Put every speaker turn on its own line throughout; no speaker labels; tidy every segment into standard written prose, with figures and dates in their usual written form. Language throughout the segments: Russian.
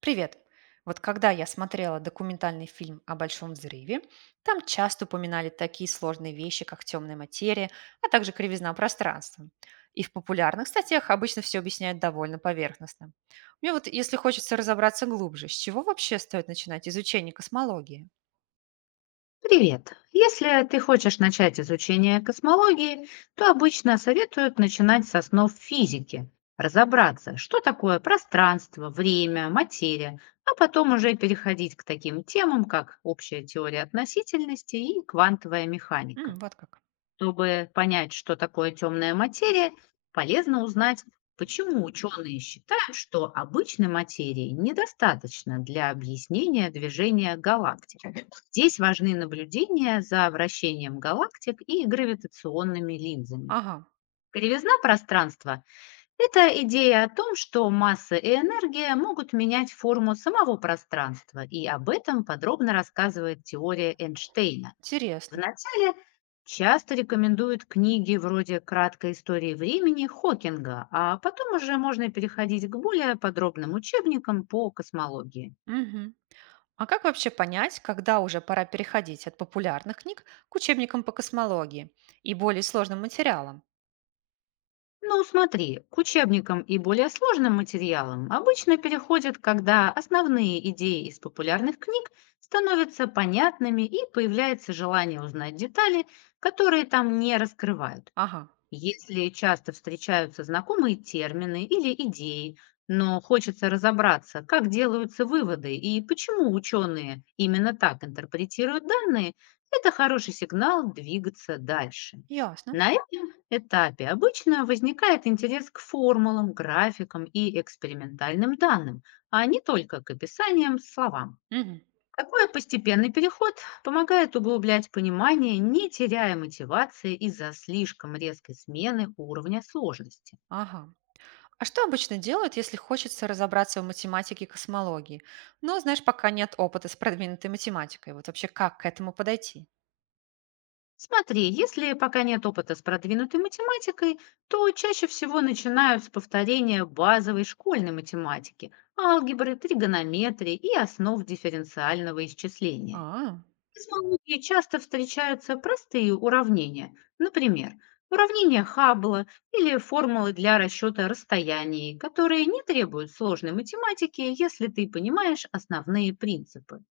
Привет! Вот когда я смотрела документальный фильм о Большом взрыве, там часто упоминали такие сложные вещи, как темная материя, а также кривизна пространства. И в популярных статьях обычно все объясняют довольно поверхностно. Мне вот, если хочется разобраться глубже, с чего вообще стоит начинать изучение космологии?
Привет! Если ты хочешь начать изучение космологии, то обычно советуют начинать с основ физики, разобраться, что такое пространство, время, материя, а потом уже переходить к таким темам, как общая теория относительности и квантовая механика.
М, вот как.
Чтобы понять, что такое темная материя, полезно узнать, почему ученые считают, что обычной материи недостаточно для объяснения движения галактик. Здесь важны наблюдения за вращением галактик и гравитационными линзами.
Ага,
Кривизна пространства – это идея о том, что масса и энергия могут менять форму самого пространства, и об этом подробно рассказывает теория Эйнштейна. В
интересно.
начале часто рекомендуют книги вроде «Краткой истории времени» Хокинга, а потом уже можно переходить к более подробным учебникам по космологии.
Мгм. А как вообще понять, когда уже пора переходить от популярных книг к учебникам по космологии и более сложным материалам?
Ну, смотри, к учебникам и более сложным материалам обычно переходят, когда основные идеи из популярных книг становятся понятными и появляется желание узнать детали, которые там не раскрывают.
Ага,
Если часто встречаются знакомые термины или идеи, но хочется разобраться, как делаются выводы и почему ученые именно так интерпретируют данные, это хороший сигнал двигаться дальше.
ясно.
На этом этапе обычно возникает интерес к формулам, графикам и экспериментальным данным, а не только к описаниям словам.
Мгм.
Такой постепенный переход помогает углублять понимание, не теряя мотивации из-за слишком резкой смены уровня сложности.
Ага. А что обычно делают, если хочется разобраться в математике и космологии? Но, знаешь, пока нет опыта с продвинутой математикой. Вот вообще как к этому подойти?
Смотри, если пока нет опыта с продвинутой математикой, то чаще всего начинают с повторения базовой школьной математики, алгебры, тригонометрии и основ дифференциального исчисления.
А,
В космологии часто встречаются простые уравнения, например, уравнения Хаббла или формулы для расчета расстояний, которые не требуют сложной математики, если ты понимаешь основные принципы.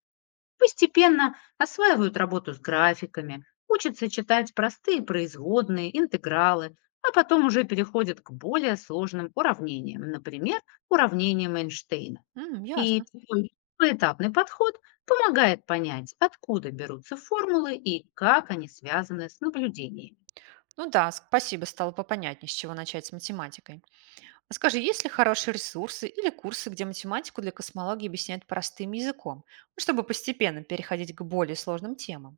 Постепенно осваивают работу с графиками, учатся читать простые производные, интегралы, а потом уже переходят к более сложным уравнениям, например, уравнениям Эйнштейна.
м,
И
ясно.
такой поэтапный подход помогает понять, откуда берутся формулы и как они связаны с наблюдениями.
Ну да, спасибо, стало попонятнее, с чего начать с математикой. А скажи, есть ли хорошие ресурсы или курсы, где математику для космологии объясняют простым языком, ну, чтобы постепенно переходить к более сложным темам?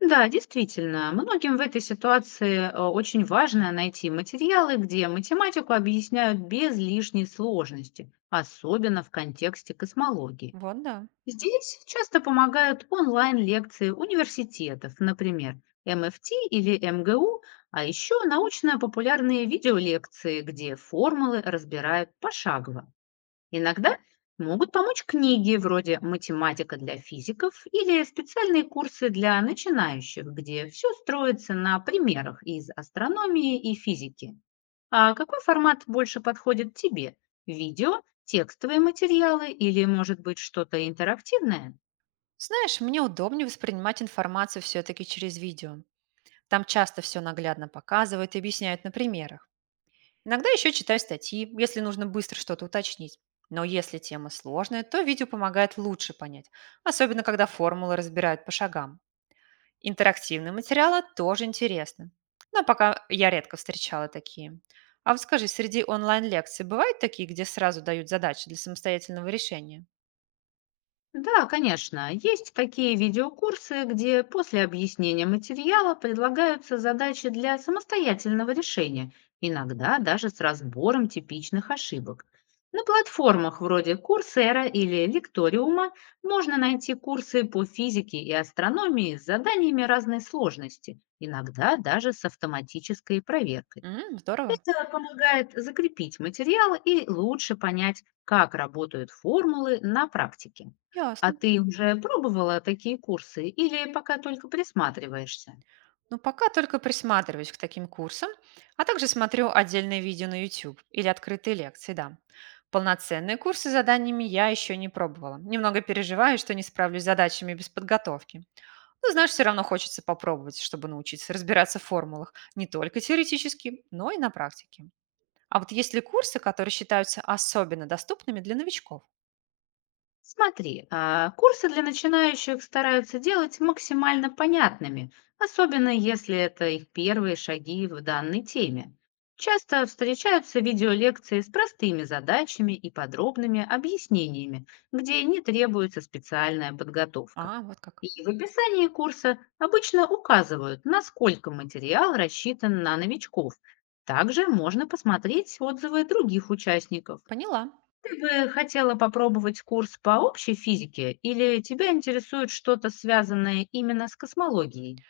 Да, действительно, многим в этой ситуации очень важно найти материалы, где математику объясняют без лишней сложности, особенно в контексте космологии.
Вот да.
Здесь часто помогают онлайн-лекции университетов, например, МФТ или МГУ, а еще научно-популярные видеолекции, где формулы разбирают пошагово. Иногда могут помочь книги вроде «Математика для физиков» или специальные курсы для начинающих, где все строится на примерах из астрономии и физики. А какой формат больше подходит тебе? Видео, текстовые материалы или, может быть, что-то интерактивное?
Знаешь, мне удобнее воспринимать информацию все-таки через видео. Там часто все наглядно показывают и объясняют на примерах. Иногда еще читаю статьи, если нужно быстро что-то уточнить. Но если тема сложная, то видео помогает лучше понять, особенно когда формулы разбирают по шагам. Интерактивные материалы тоже интересны. Но пока я редко встречала такие. А вот скажи, среди онлайн-лекций бывают такие, где сразу дают задачи для самостоятельного решения?
Да, конечно. Есть такие видеокурсы, где после объяснения материала предлагаются задачи для самостоятельного решения, иногда даже с разбором типичных ошибок. На платформах вроде Coursera или Лекториума можно найти курсы по физике и астрономии с заданиями разной сложности, иногда даже с автоматической проверкой.
М, здорово.
Это помогает закрепить материал и лучше понять, как работают формулы на практике. А
Ясно.
ты уже пробовала такие курсы или пока только присматриваешься?
Но пока только присматриваюсь к таким курсам, а также смотрю отдельные видео на YouTube или открытые лекции, да. Полноценные курсы с заданиями я еще не пробовала. Немного переживаю, что не справлюсь с задачами без подготовки. Но, знаешь, все равно хочется попробовать, чтобы научиться разбираться в формулах не только теоретически, но и на практике. А вот есть ли курсы, которые считаются особенно доступными для новичков?
Смотри, курсы для начинающих стараются делать максимально понятными, особенно если это их первые шаги в данной теме. Часто встречаются видеолекции с простыми задачами и подробными объяснениями, где не требуется специальная подготовка.
А, вот как.
И в описании курса обычно указывают, насколько материал рассчитан на новичков. Также можно посмотреть отзывы других участников.
Поняла.
Ты бы хотела попробовать курс по общей физике или тебя интересует что-то, связанное именно с космологией?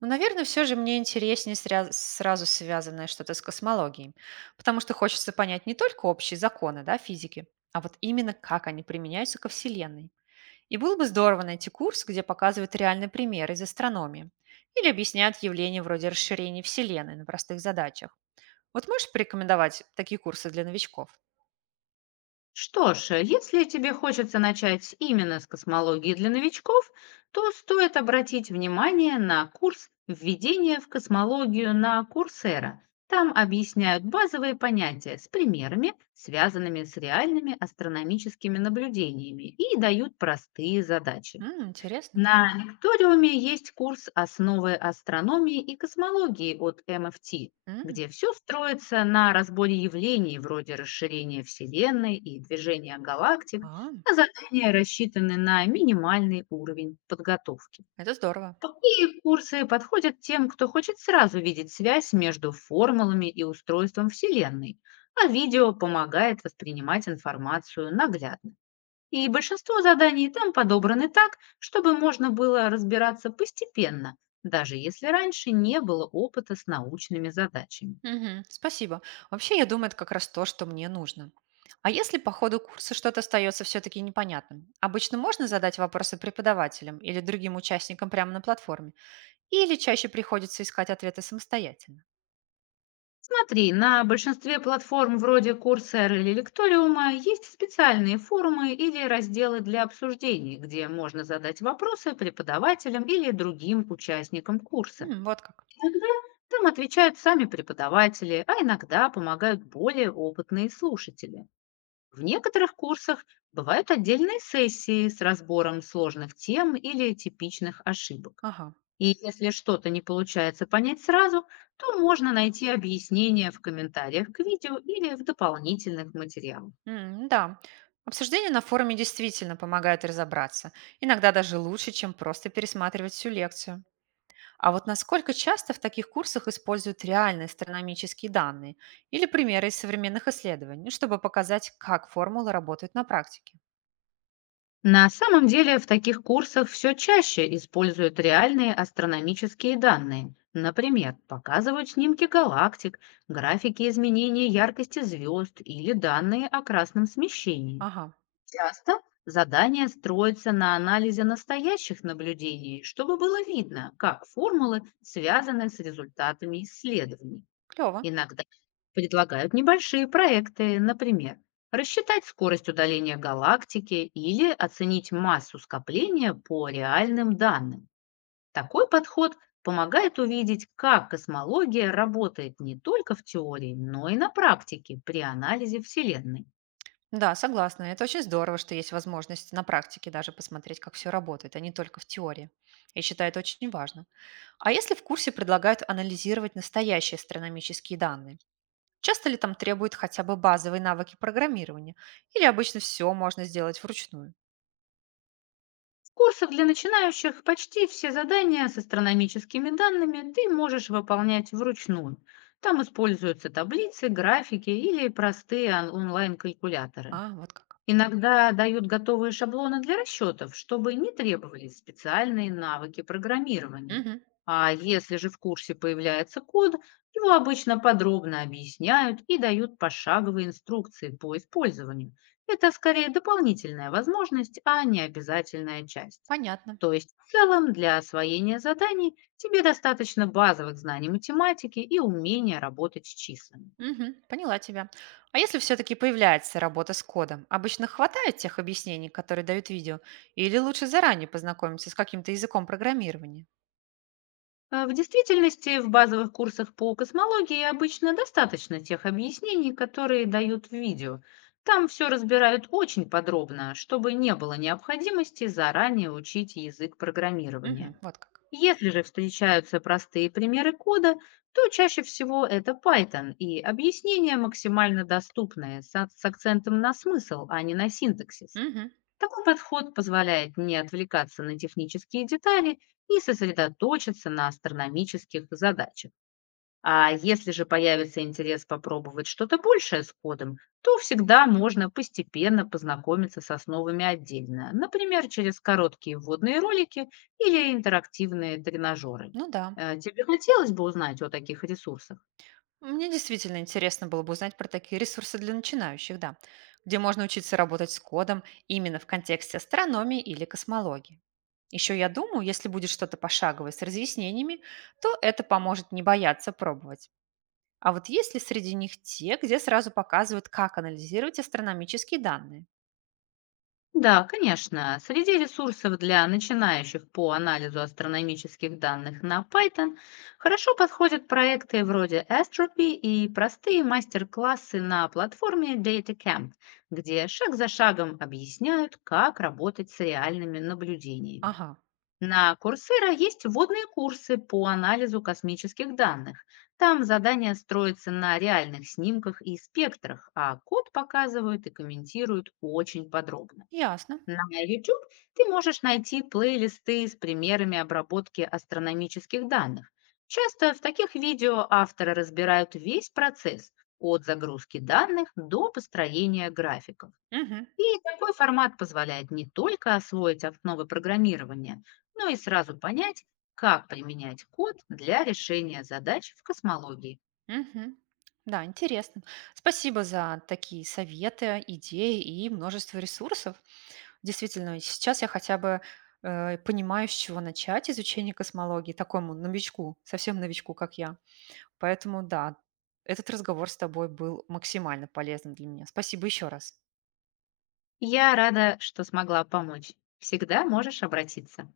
Ну, наверное, все же мне интереснее сразу связанное что-то с космологией, потому что хочется понять не только общие законы да, физики, а вот именно как они применяются ко Вселенной. И было бы здорово найти курс, где показывают реальные примеры из астрономии или объясняют явления вроде расширения Вселенной на простых задачах. Вот можешь порекомендовать такие курсы для новичков?
Что ж, если тебе хочется начать именно с космологии для новичков, то стоит обратить внимание на курс «Введение в космологию» на Курсера. Там объясняют базовые понятия с примерами, связанными с реальными астрономическими наблюдениями, и дают простые задачи.
М, интересно.
На лекториуме есть курс «Основы астрономии и космологии» от МФТ,
М,
где все строится на разборе явлений вроде расширения Вселенной и движения галактик,
а,
а задания рассчитаны на минимальный уровень подготовки.
это здорово.
Такие курсы подходят тем, кто хочет сразу видеть связь между формулами и устройством Вселенной, а видео помогает воспринимать информацию наглядно. И большинство заданий там подобраны так, чтобы можно было разбираться постепенно, даже если раньше не было опыта с научными задачами.
Мгм. Спасибо. Вообще, я думаю, это как раз то, что мне нужно. А если по ходу курса что-то остается все-таки непонятным? Обычно можно задать вопросы преподавателям или другим участникам прямо на платформе? Или чаще приходится искать ответы самостоятельно?
Смотри, на большинстве платформ вроде Coursera или Лекториума есть специальные форумы или разделы для обсуждений, где можно задать вопросы преподавателям или другим участникам курса.
М, вот как.
Иногда там отвечают сами преподаватели, а иногда помогают более опытные слушатели. В некоторых курсах бывают отдельные сессии с разбором сложных тем или типичных ошибок.
Ага.
И если что-то не получается понять сразу, то можно найти объяснение в комментариях к видео или в дополнительных материалах.
М, да. Обсуждение на форуме действительно помогает разобраться. Иногда даже лучше, чем просто пересматривать всю лекцию. А вот насколько часто в таких курсах используют реальные астрономические данные или примеры из современных исследований, чтобы показать, как формулы работают на практике?
На самом деле в таких курсах все чаще используют реальные астрономические данные. Например, показывают снимки галактик, графики изменения яркости звезд или данные о красном смещении.
Ага,
Часто задания строятся на анализе настоящих наблюдений, чтобы было видно, как формулы связаны с результатами исследований.
клево.
Иногда предлагают небольшие проекты, например, рассчитать скорость удаления галактики или оценить массу скопления по реальным данным. Такой подход помогает увидеть, как космология работает не только в теории, но и на практике при анализе Вселенной.
Да, согласна. Это очень здорово, что есть возможность на практике даже посмотреть, как все работает, а не только в теории. Я считаю это очень важно. А если в курсе предлагают анализировать настоящие астрономические данные? Часто ли там требуют хотя бы базовые навыки программирования? Или обычно все можно сделать вручную?
С курсов для начинающих почти все задания с астрономическими данными ты можешь выполнять вручную. Там используются таблицы, графики или простые онлайн-калькуляторы.
А, вот как.
Иногда дают готовые шаблоны для расчетов, чтобы не требовались специальные навыки программирования.
Мгм,
А если же в курсе появляется код, его обычно подробно объясняют и дают пошаговые инструкции по использованию. Это скорее дополнительная возможность, а не обязательная часть.
понятно.
То есть в целом для освоения заданий тебе достаточно базовых знаний математики и умения работать с числами.
Мгм. Поняла тебя. А если все-таки появляется работа с кодом, обычно хватает тех объяснений, которые дают видео, или лучше заранее познакомиться с каким-то языком программирования?
В действительности в базовых курсах по космологии обычно достаточно тех объяснений, которые дают в видео. Там все разбирают очень подробно, чтобы не было необходимости заранее учить язык
Мгм.
программирования.
Вот как.
Если же встречаются простые примеры кода, то чаще всего это Python, и объяснение максимально доступное, с акцентом на смысл, а не на синтаксис.
Мгм.
Такой подход позволяет не отвлекаться на технические детали и сосредоточиться на астрономических задачах. А если же появится интерес попробовать что-то большее с кодом, то всегда можно постепенно познакомиться с основами отдельно, например, через короткие вводные ролики или интерактивные тренажеры.
Ну да.
Тебе хотелось бы узнать о таких ресурсах?
Мне действительно интересно было бы узнать про такие ресурсы для начинающих, да, где можно учиться работать с кодом именно в контексте астрономии или космологии. Еще я думаю, если будет что-то пошаговое с разъяснениями, то это поможет не бояться пробовать. А вот есть ли среди них те, где сразу показывают, как анализировать астрономические данные?
Да, конечно. Среди ресурсов для начинающих по анализу астрономических данных на Python хорошо подходят проекты вроде Astropy и простые мастер-классы на платформе DataCamp, где шаг за шагом объясняют, как работать с реальными наблюдениями.
Ага,
На Coursera есть вводные курсы по анализу космических данных. Там задания строятся на реальных снимках и спектрах, а код показывают и комментируют очень подробно.
ясно.
На YouTube ты можешь найти плейлисты с примерами обработки астрономических данных. Часто в таких видео авторы разбирают весь процесс от загрузки данных до построения графиков.
Мгм,
И такой формат позволяет не только освоить основы программирования, но и сразу понять, как применять код для решения задач в космологии.
мгм. Да, интересно. Спасибо за такие советы, идеи и множество ресурсов. Действительно, сейчас я хотя бы понимаю, с чего начать изучение космологии такому новичку, совсем новичку, как я. Поэтому да, этот разговор с тобой был максимально полезным для меня. Спасибо еще раз.
Я рада, что смогла помочь. Всегда можешь обратиться.